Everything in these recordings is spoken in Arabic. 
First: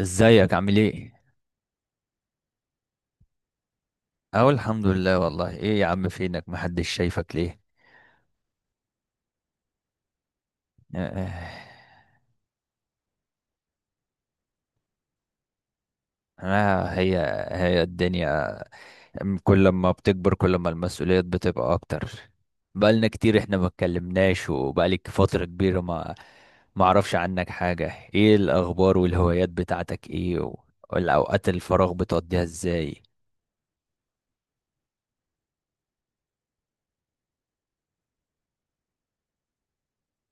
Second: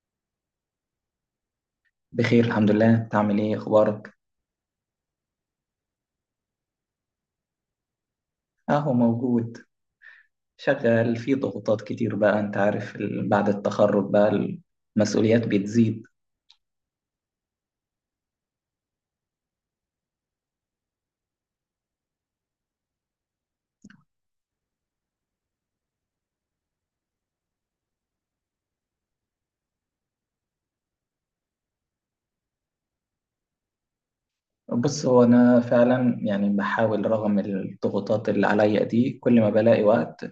ازيك عامل ايه؟ بخير الحمد لله، انت عامل ايه؟ اخبارك؟ اهو الحمد لله والله ايه يا عم فينك محدش شايفك ليه؟ اهو موجود. شغال في آه، ضغوطات كتير، بقى انت عارف بعد التخرج بقى، المسؤوليات بتزيد. انا هي هي الدنيا. كل ما بتكبر كل ما المسؤوليات بتبقى اكتر. بقالنا كتير احنا ما اتكلمناش وبقالك فترة كبيرة ما اعرفش عنك حاجة. ايه الاخبار والهوايات بتاعتك ايه والاوقات الفراغ بتقضيها ازاي؟ بص هو انا فعلا يعني بحاول رغم الضغوطات اللي عليا دي، كل ما بلاقي وقت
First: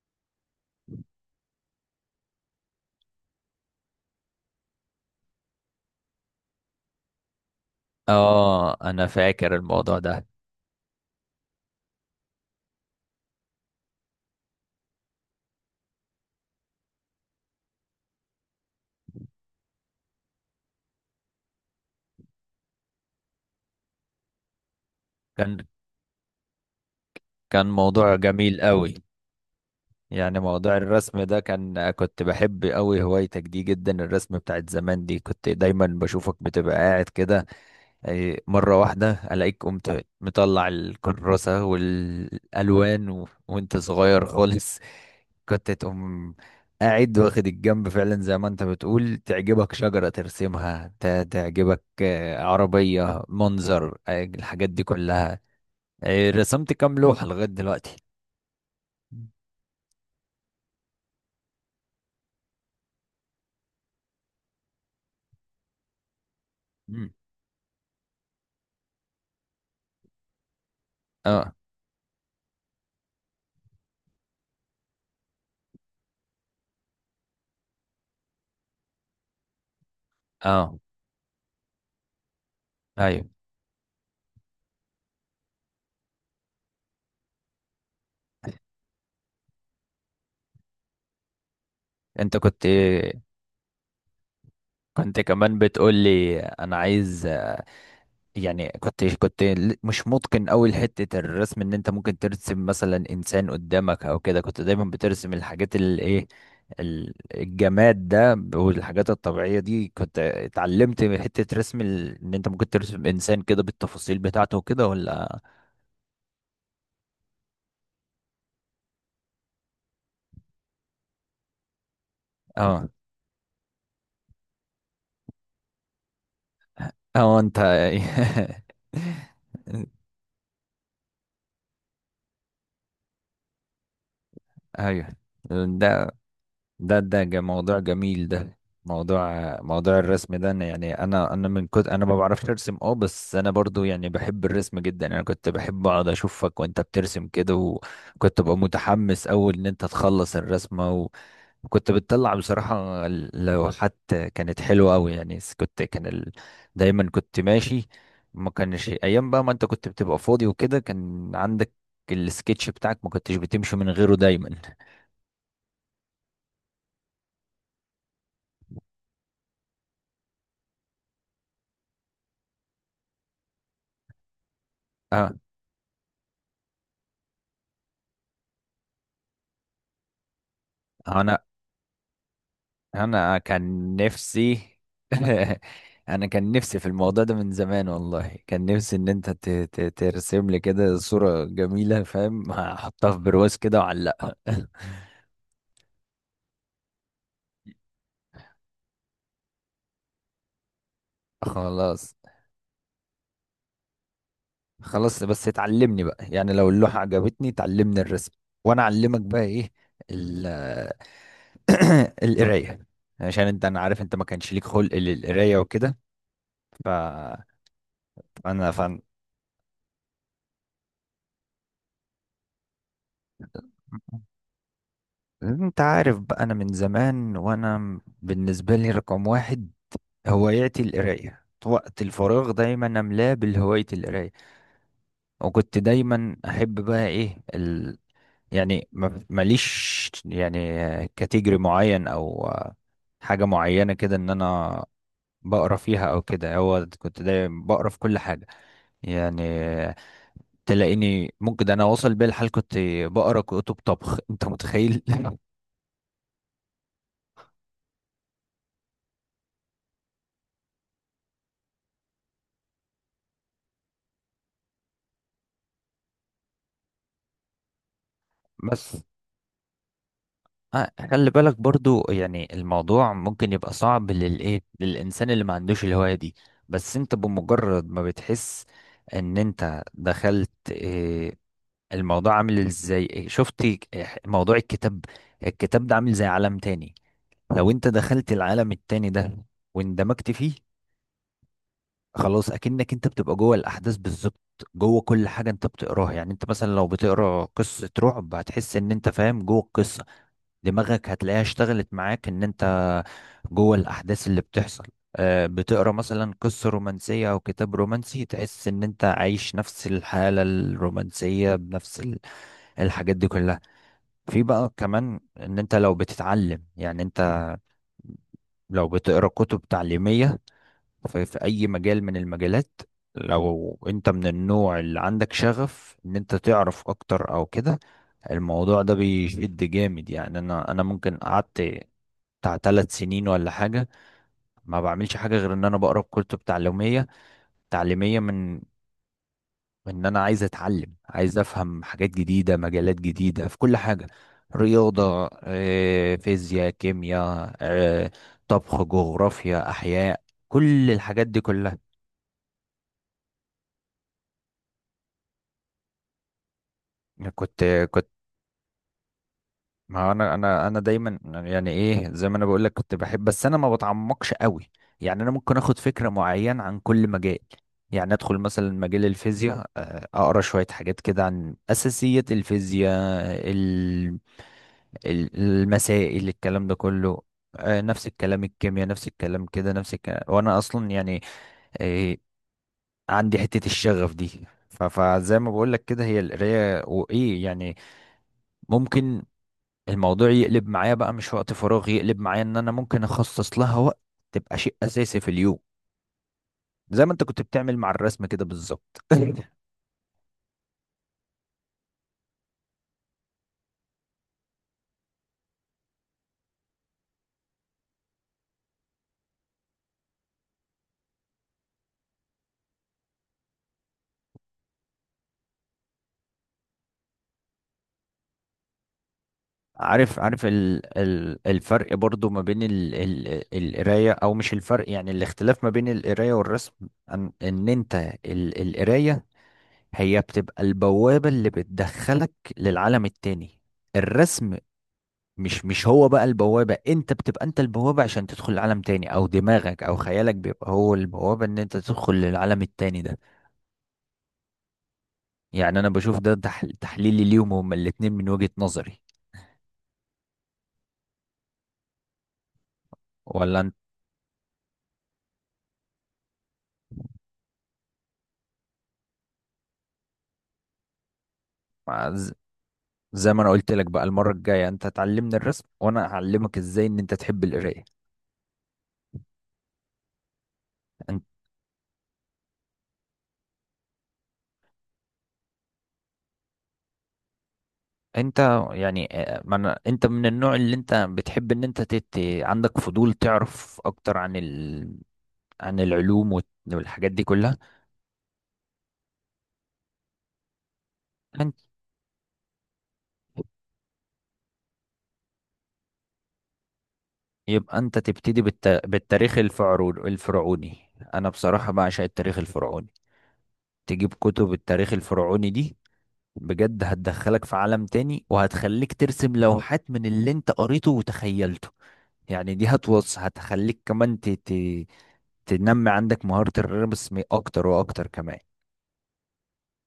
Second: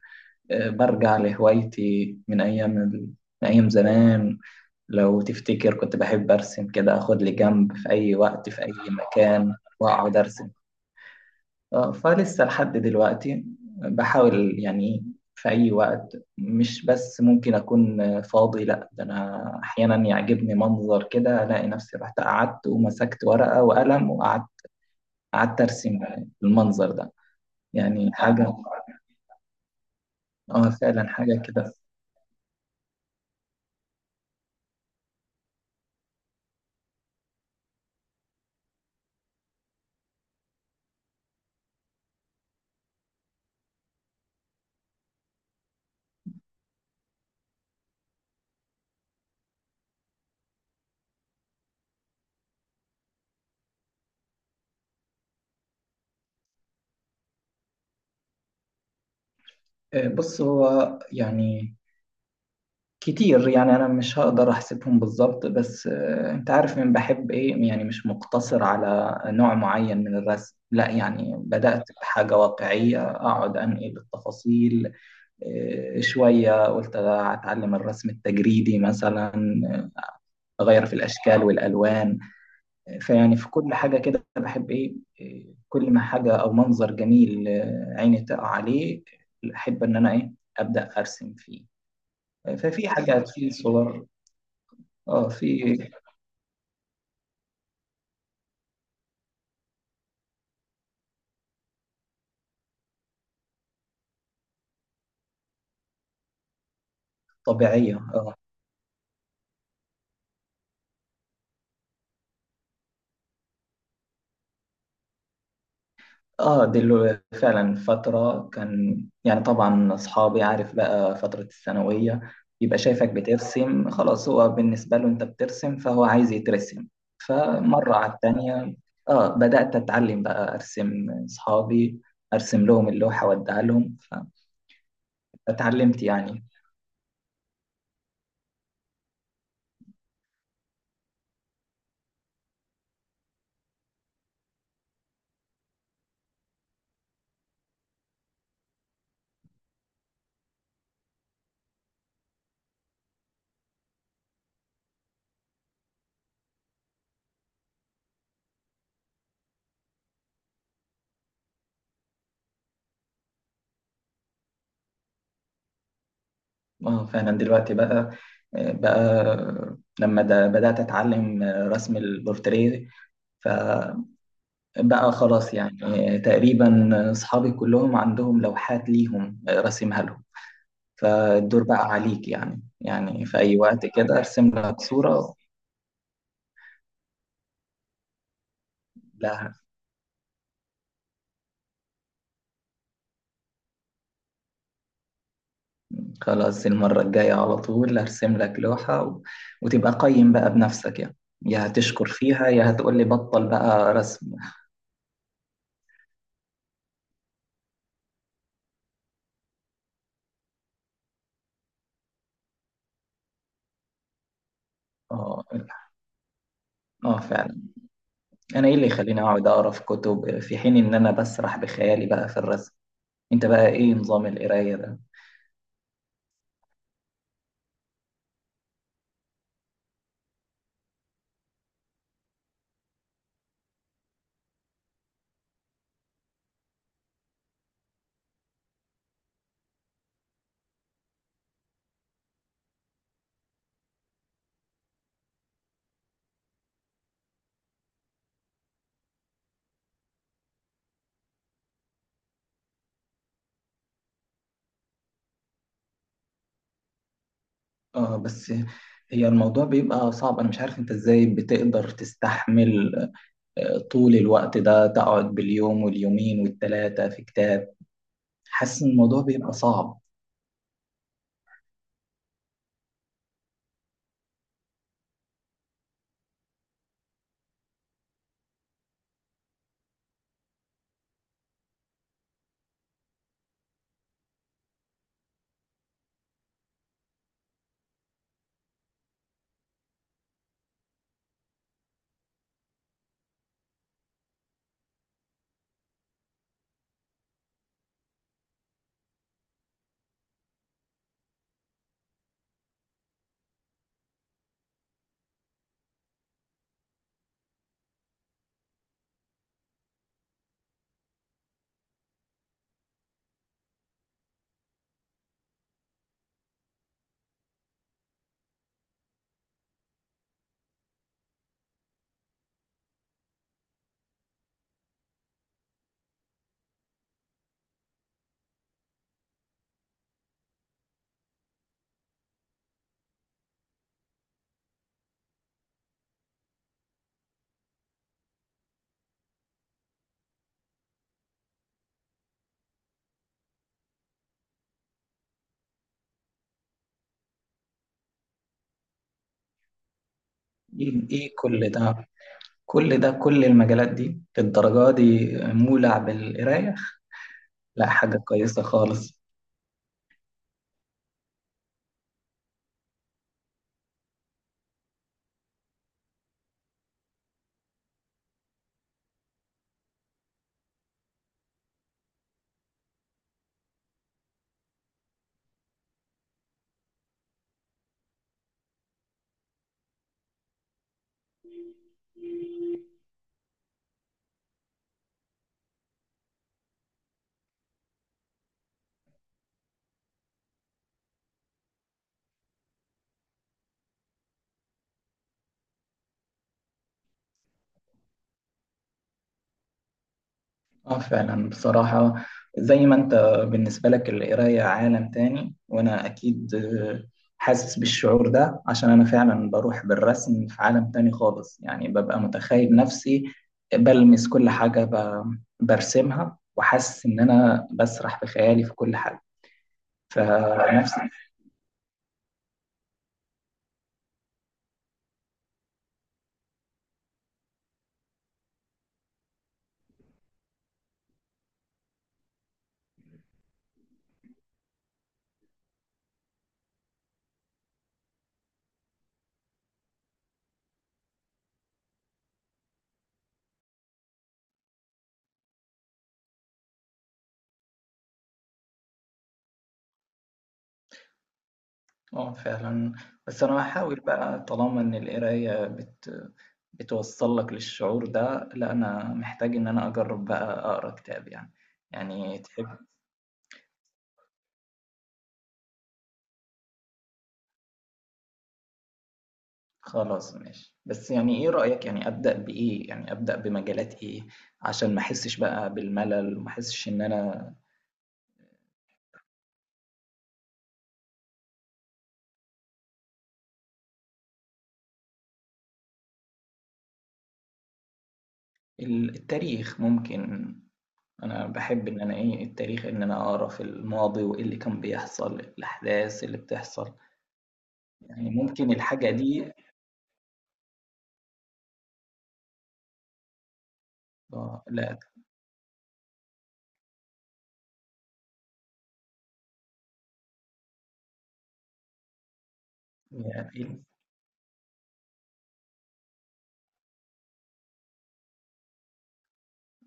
برجع لهوايتي من ايام زمان. لو تفتكر كنت بحب ارسم، كده اخد لي جنب في اي وقت في اي اه انا فاكر مكان الموضوع واقعد ده. ارسم. فلسه لحد دلوقتي، بحاول يعني. في أي وقت، مش بس ممكن أكون فاضي، لأ، ده أنا أحيانا يعجبني منظر كده ألاقي نفسي رحت قعدت ومسكت ورقة وقلم وقعدت، كان أرسم المنظر ده، كان يعني موضوع حاجة. جميل قوي. يعني آه موضوع فعلا الرسم ده حاجة كده. كان كنت بحب قوي هوايتك دي جدا، الرسم بتاعت زمان دي كنت دايما بشوفك بتبقى قاعد كده. أي مرة واحدة ألاقيك قمت مطلع الكراسة والألوان وانت صغير خالص. كنت تقوم قاعد واخد الجنب فعلا زي ما انت بتقول، تعجبك شجرة ترسمها، تعجبك عربية منظر، الحاجات دي كلها. رسمت كام لوحة لغاية دلوقتي؟ بص هو يعني كتير، يعني انا مش هقدر احسبهم بالظبط، بس انت عارف من مم. بحب ايه، يعني مش مقتصر على نوع معين من الرسم، لا يعني اه بدأت بحاجة واقعية اقعد انقل التفاصيل. شوية قلت اتعلم الرسم التجريدي مثلا، اه اغير في الاشكال والالوان. ايوه. فيعني في كل حاجة كده بحب ايه، كل ما حاجة او منظر جميل عيني تقع عليه، احب ان انا ايه، ابدأ ارسم فيه. انت كنت ففي حاجات في صور. كنت اه كمان في. بتقول لي انا عايز يعني كنت مش متقن قوي لحتة الرسم، ان انت ممكن ترسم مثلا انسان قدامك او كده. كنت دايما بترسم الحاجات اللي ايه طبيعية الجماد اه. ده والحاجات الطبيعية دي. كنت اتعلمت حتة رسم ان انت ممكن ترسم انسان كده بالتفاصيل بتاعته وكده ولا؟ اه دي اللي فعلا فترة كان، يعني طبعا أصحابي عارف بقى فترة الثانوية يبقى اه شايفك بترسم، خلاص هو بالنسبة له أنت بترسم فهو عايز يترسم. اه. انت. فمرة على التانية اه بدأت أتعلم بقى أرسم أصحابي، أرسم لهم اللوحة وأديها لهم، ايوه. فاتعلمت ده يعني. ده موضوع جميل ده. موضوع موضوع الرسم ده أنا يعني انا من كنت انا ما بعرفش ارسم، اه بس انا برضو يعني بحب الرسم جدا، يعني انا كنت بحب اقعد اشوفك وانت بترسم كده. وكنت ببقى متحمس اول ان انت تخلص الرسمة، وكنت بتطلع بصراحة اللوحات كانت حلوة قوي، يعني كنت كان دايما كنت ماشي، ما كانش ايام بقى ما انت كنت بتبقى فاضي وكده كان عندك السكتش بتاعك، ما كنتش بتمشي من غيره دايما. اه فعلا دلوقتي بقى، لما ده بدأت أتعلم رسم البورتريه، ف بقى اه خلاص يعني. تقريبا أصحابي كلهم عندهم لوحات ليهم، راسمها لهم، انا فالدور بقى عليك يعني انا في أي وقت كان كده أرسم نفسي. لك صورة. انا كان نفسي في الموضوع ده من زمان والله، كان نفسي ان انت لا ترسم لي كده صورة جميلة فاهم، احطها في برواز كده واعلقها. خلاص، المرة الجاية على طول أرسم لك لوحة، و... وتبقى قيم بقى بنفسك يعني، يا هتشكر خلاص فيها يا هتقول لي بطل بقى رسم. خلاص بس اتعلمني بقى، يعني لو اللوحة عجبتني تعلمني الرسم، وانا اعلمك بقى ايه ال القراية. عشان انت، انا عارف انت ما كانش ليك خلق اه للقراية وكده. ف- اه فعلا، انا فانا ايه اللي فن. يخليني اقعد اقرا في كتب في حين ان انا بسرح بخيالي بقى في الرسم؟ انت بقى ايه نظام القراية ده؟ انت عارف بقى، انا من زمان وانا بالنسبه لي رقم واحد هواياتي القرايه، وقت الفراغ دايما املاه بالهوايه القرايه. وكنت دايما احب بقى ايه يعني ماليش يعني كاتيجوري معين او حاجه معينه كده ان انا بقرا فيها او كده، هو كنت دايما بقرا في كل حاجه. يعني تلاقيني ممكن ده انا واصل بيا الحال كنت بقرا كتب طبخ، انت متخيل؟ اه بس هي الموضوع بيبقى صعب، انا مش عارف انت ازاي بتقدر تستحمل طول الوقت ده، تقعد باليوم واليومين والتلاتة في كتاب، حاسس ان بس الموضوع بيبقى صعب. خلي بالك برضو، يعني الموضوع ممكن يبقى صعب للايه، للانسان اللي ما عندوش الهواية دي. بس انت بمجرد ما بتحس ان انت دخلت إيه، الموضوع عامل ازاي، إيه، شفت إيه، موضوع الكتاب. الكتاب ده عامل زي عالم تاني، لو انت دخلت العالم التاني ده واندمجت فيه، خلاص اكنك انت بتبقى جوه الاحداث بالظبط، جوه كل حاجة انت بتقراها. يعني انت مثلا لو بتقرا قصة رعب هتحس ان انت فاهم جوه القصة، دماغك هتلاقيها اشتغلت معاك ان انت جوه الاحداث اللي بتحصل. بتقرا مثلا قصه رومانسيه او كتاب رومانسي تحس ان انت عايش نفس الحاله الرومانسيه بنفس الحاجات دي كلها. في بقى كمان ان انت لو بتتعلم، يعني انت لو بتقرا كتب تعليميه في في اي مجال من المجالات، لو انت من النوع اللي عندك شغف ان انت تعرف اكتر او كده، الموضوع ده بيشد جامد. يعني انا ممكن قعدت بتاع ثلاث سنين ولا حاجة ما بعملش حاجة غير ان انا بقرا كتب تعليمية من ان انا عايز اتعلم، عايز افهم حاجات جديدة مجالات جديدة في كل حاجة. رياضة، فيزياء، كيمياء، طبخ، جغرافيا، احياء، كل ايه الحاجات إيه دي كل كلها. ده، كل ده، كل المجالات دي الدرجة دي مولع بالقراية؟ كنت لا كنت حاجة كويسة خالص. ما هو انا دايما، يعني ايه، زي ما انا بقول لك كنت بحب، بس انا ما بتعمقش قوي. يعني انا ممكن اخد فكره معينه عن كل مجال، يعني ادخل مثلا مجال الفيزياء اقرا شويه حاجات كده عن اساسيات الفيزياء، ال- المسائل، الكلام ده كله. نفس الكلام الكيمياء، نفس الكلام كده، نفس الكلام. وانا اصلا يعني آه، عندي حته الشغف دي، فزي ما بقول لك كده، هي القرايه وايه يعني، ممكن الموضوع يقلب معايا بقى مش وقت فراغ، يقلب معايا ان انا ممكن اخصص لها وقت، تبقى شيء اساسي في اليوم زي ما انت كنت بتعمل مع الرسم كده بالظبط. اه فعلا بصراحة، زي ما انت بالنسبة لك القراية عالم تاني، وانا اكيد حاسس بالشعور ده عشان انا فعلا بروح بالرسم في عالم تاني خالص، يعني ببقى متخيل نفسي بلمس كل حاجة برسمها وحاسس ان انا بسرح في خيالي في كل حاجة. عارف عارف ال فنفس ال الفرق برضو ما بين ال القراية، او مش الفرق، يعني الاختلاف ما بين القراية والرسم، ان, ان انت القراية هي بتبقى البوابة اللي بتدخلك للعالم التاني. الرسم مش هو بقى البوابة، انت بتبقى انت البوابة عشان تدخل العالم تاني، او دماغك او خيالك بيبقى هو البوابة ان انت تدخل للعالم التاني ده. يعني انا بشوف ده تحليلي ليهم هما الاتنين من وجهة نظري، آه فعلًا، بس أنا ولا انت؟ هاحاول بقى، طالما إن القراية بتوصّل لك للشعور ده، لأ أنا محتاج إن أنا أجرّب بقى أقرا كتاب يعني، ز- يعني تحب. زي ما انا قلت لك بقى، المرة الجاية انت تعلمني الرسم وانا اعلمك ازاي ان انت تحب القراية. خلاص ماشي، بس انت يعني إيه رأيك، يعني أبدأ بإيه؟ يعني أبدأ بمجالات إيه؟ عشان ما أحسّش بقى بالملل وما أحسّش إن أنا. انت يعني ما أنا انت من النوع اللي انت بتحب ان انت عندك فضول تعرف اكتر عن عن العلوم والحاجات دي كلها. التاريخ ممكن، أنا باحب إن أنا إيه، التاريخ، إن أنا أقرا في الماضي وإيه اللي كان بيحصل، الأحداث اللي بتحصل، يبقى انت يعني تبتدي ممكن الحاجة بالتاريخ دي. الفرعوني. انا بصراحة بعشق التاريخ الفرعوني، تجيب كتب التاريخ لأ. الفرعوني دي بجد هتدخلك في عالم تاني، وهتخليك ترسم لوحات من اللي انت قريته وتخيلته. يعني دي يا إيه هتخليك كمان تنمي عندك مهارة الرسم اكتر واكتر كمان.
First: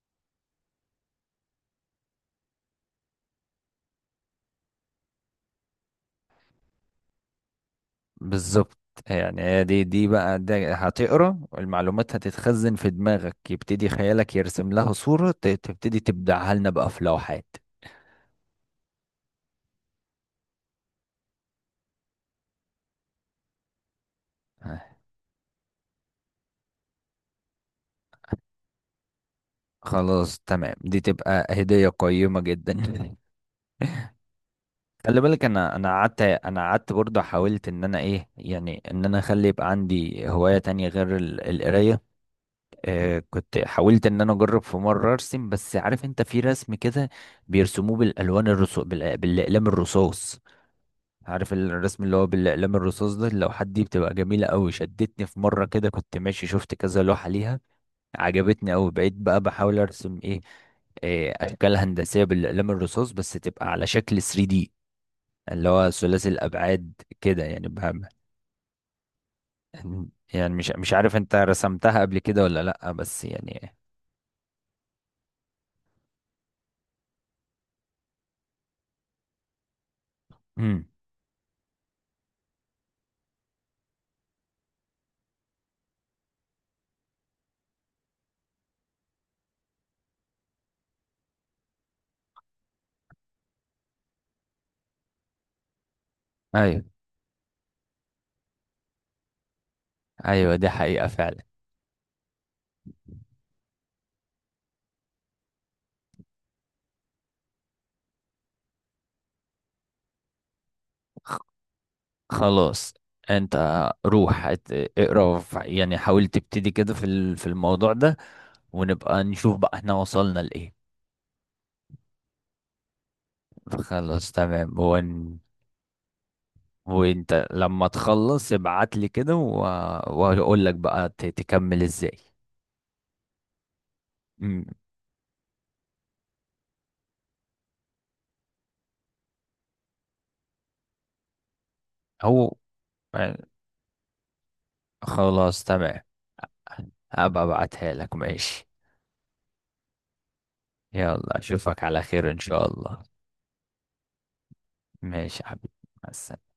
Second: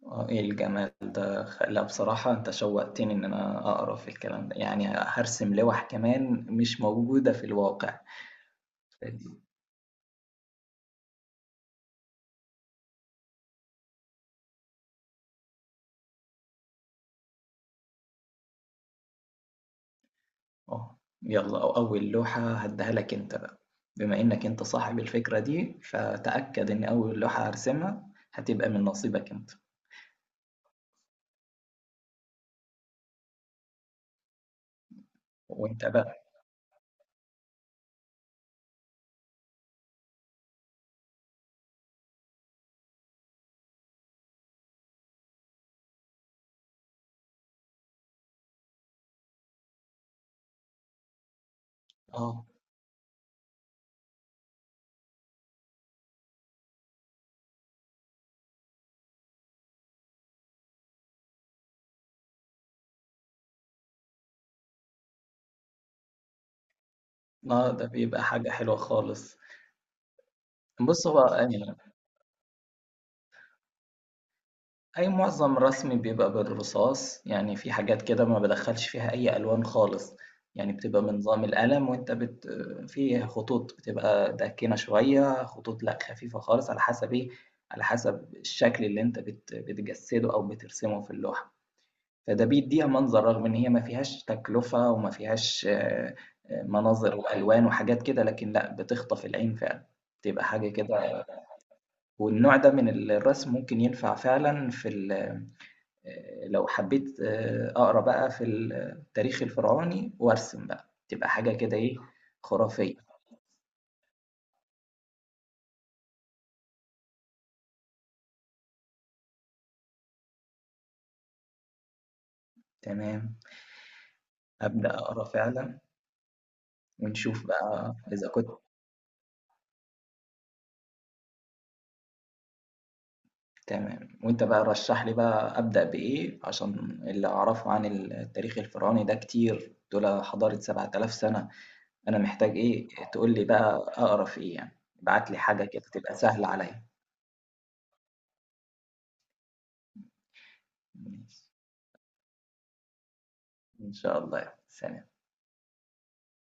آه، إيه الجمال ده. لا بصراحة أنت شوقتني إن أنا أقرأ في الكلام ده، يعني هرسم لوح كمان مش موجودة في الواقع، بالظبط. فدي. يعني هي دي بقى ده هتقرا المعلومات هتتخزن في دماغك، يبتدي خيالك يرسم لها صورة، تبتدي تبدعها لنا بقى في لوحات. أه يلا، أو أول لوحة هديها لك أنت بقى، بما إنك أنت صاحب الفكرة دي فتأكد إن أول لوحة هرسمها هتبقى من نصيبك أنت. خلاص تمام دي تبقى هدية قيمة جدا. خلي بالك، انا وأنت انا بقى. قعدت قعدت برضه، حاولت ان انا ايه يعني، ان انا اخلي يبقى عندي هواية تانية غير القراية. آه كنت حاولت ان انا اجرب في مرة ارسم، بس عارف انت في رسم كده بيرسموه بالالوان الرصاص، بالاقلام الرصاص. عارف الرسم اللي هو أه. بالاقلام الرصاص ده اللوحات دي بتبقى جميلة قوي. شدتني في مرة كده كنت ماشي شفت كذا لوحة ليها عجبتني أوي. بقيت بقى بحاول أرسم إيه، اشكال هندسيه بالاقلام الرصاص بس تبقى على شكل 3D، اللي هو ثلاثي الابعاد كده يعني ده بقى. بيبقى حاجة حلوة خالص. يعني مش بص عارف هو، انت رسمتها قبل كده ولا لا، بس يعني. أي معظم رسمي بيبقى بالرصاص، يعني في حاجات كده ما بادخّلش فيها أي ألوان خالص، يعني امم. بتبقى من نظام القلم، وأنت في خطوط بتبقى داكنة شوية، خطوط لأ خفيفة خالص، على حسب إيه، على حسب الشكل اللي أنت بتجسّده أو بترسمه في اللوحة، فده بيدّيها منظر، رغم إن هي ما فيهاش تكلفة وما فيهاش ايوه، مناظر وألوان وحاجات كده، لكن لأ بتخطف العين فعلًا، بتبقى ايوه حاجة دي حقيقة كده. فعلا. والنوع ده من الرسم ممكن ينفع فعلًا في ال لو حبيت أقرا بقى في التاريخ الفرعوني وأرسم بقى، تبقى حاجة كده إيه، خلاص خرافية. انت روح اقرا يعني حاول تبتدي كده في في الموضوع ده، ونبقى نشوف بقى احنا وصلنا لايه. تمام، خلاص تمام. أبدأ هو أقرا فعلًا وانت ونشوف لما بقى إذا كنت. تخلص ابعت لي كده واقول لك بقى تكمل ازاي. تمام، وأنت بقى امم رشّح لي بقى أبدأ بإيه، عشان اللي أعرفه عن التاريخ الفرعوني ده كتير، دول حضارة 7,000 سنة، أنا هو محتاج إيه، تقول لي بقى أقرا في إيه يعني، ابعت لي خلاص حاجة كده تمام، تبقى سهلة عليّا. هبقى ابعتها لك ماشي. يلا ماشي، اشوفك على خير ان شاء الله. إن شاء الله، سلام. ماشي يا حبيبي، مع السلامة.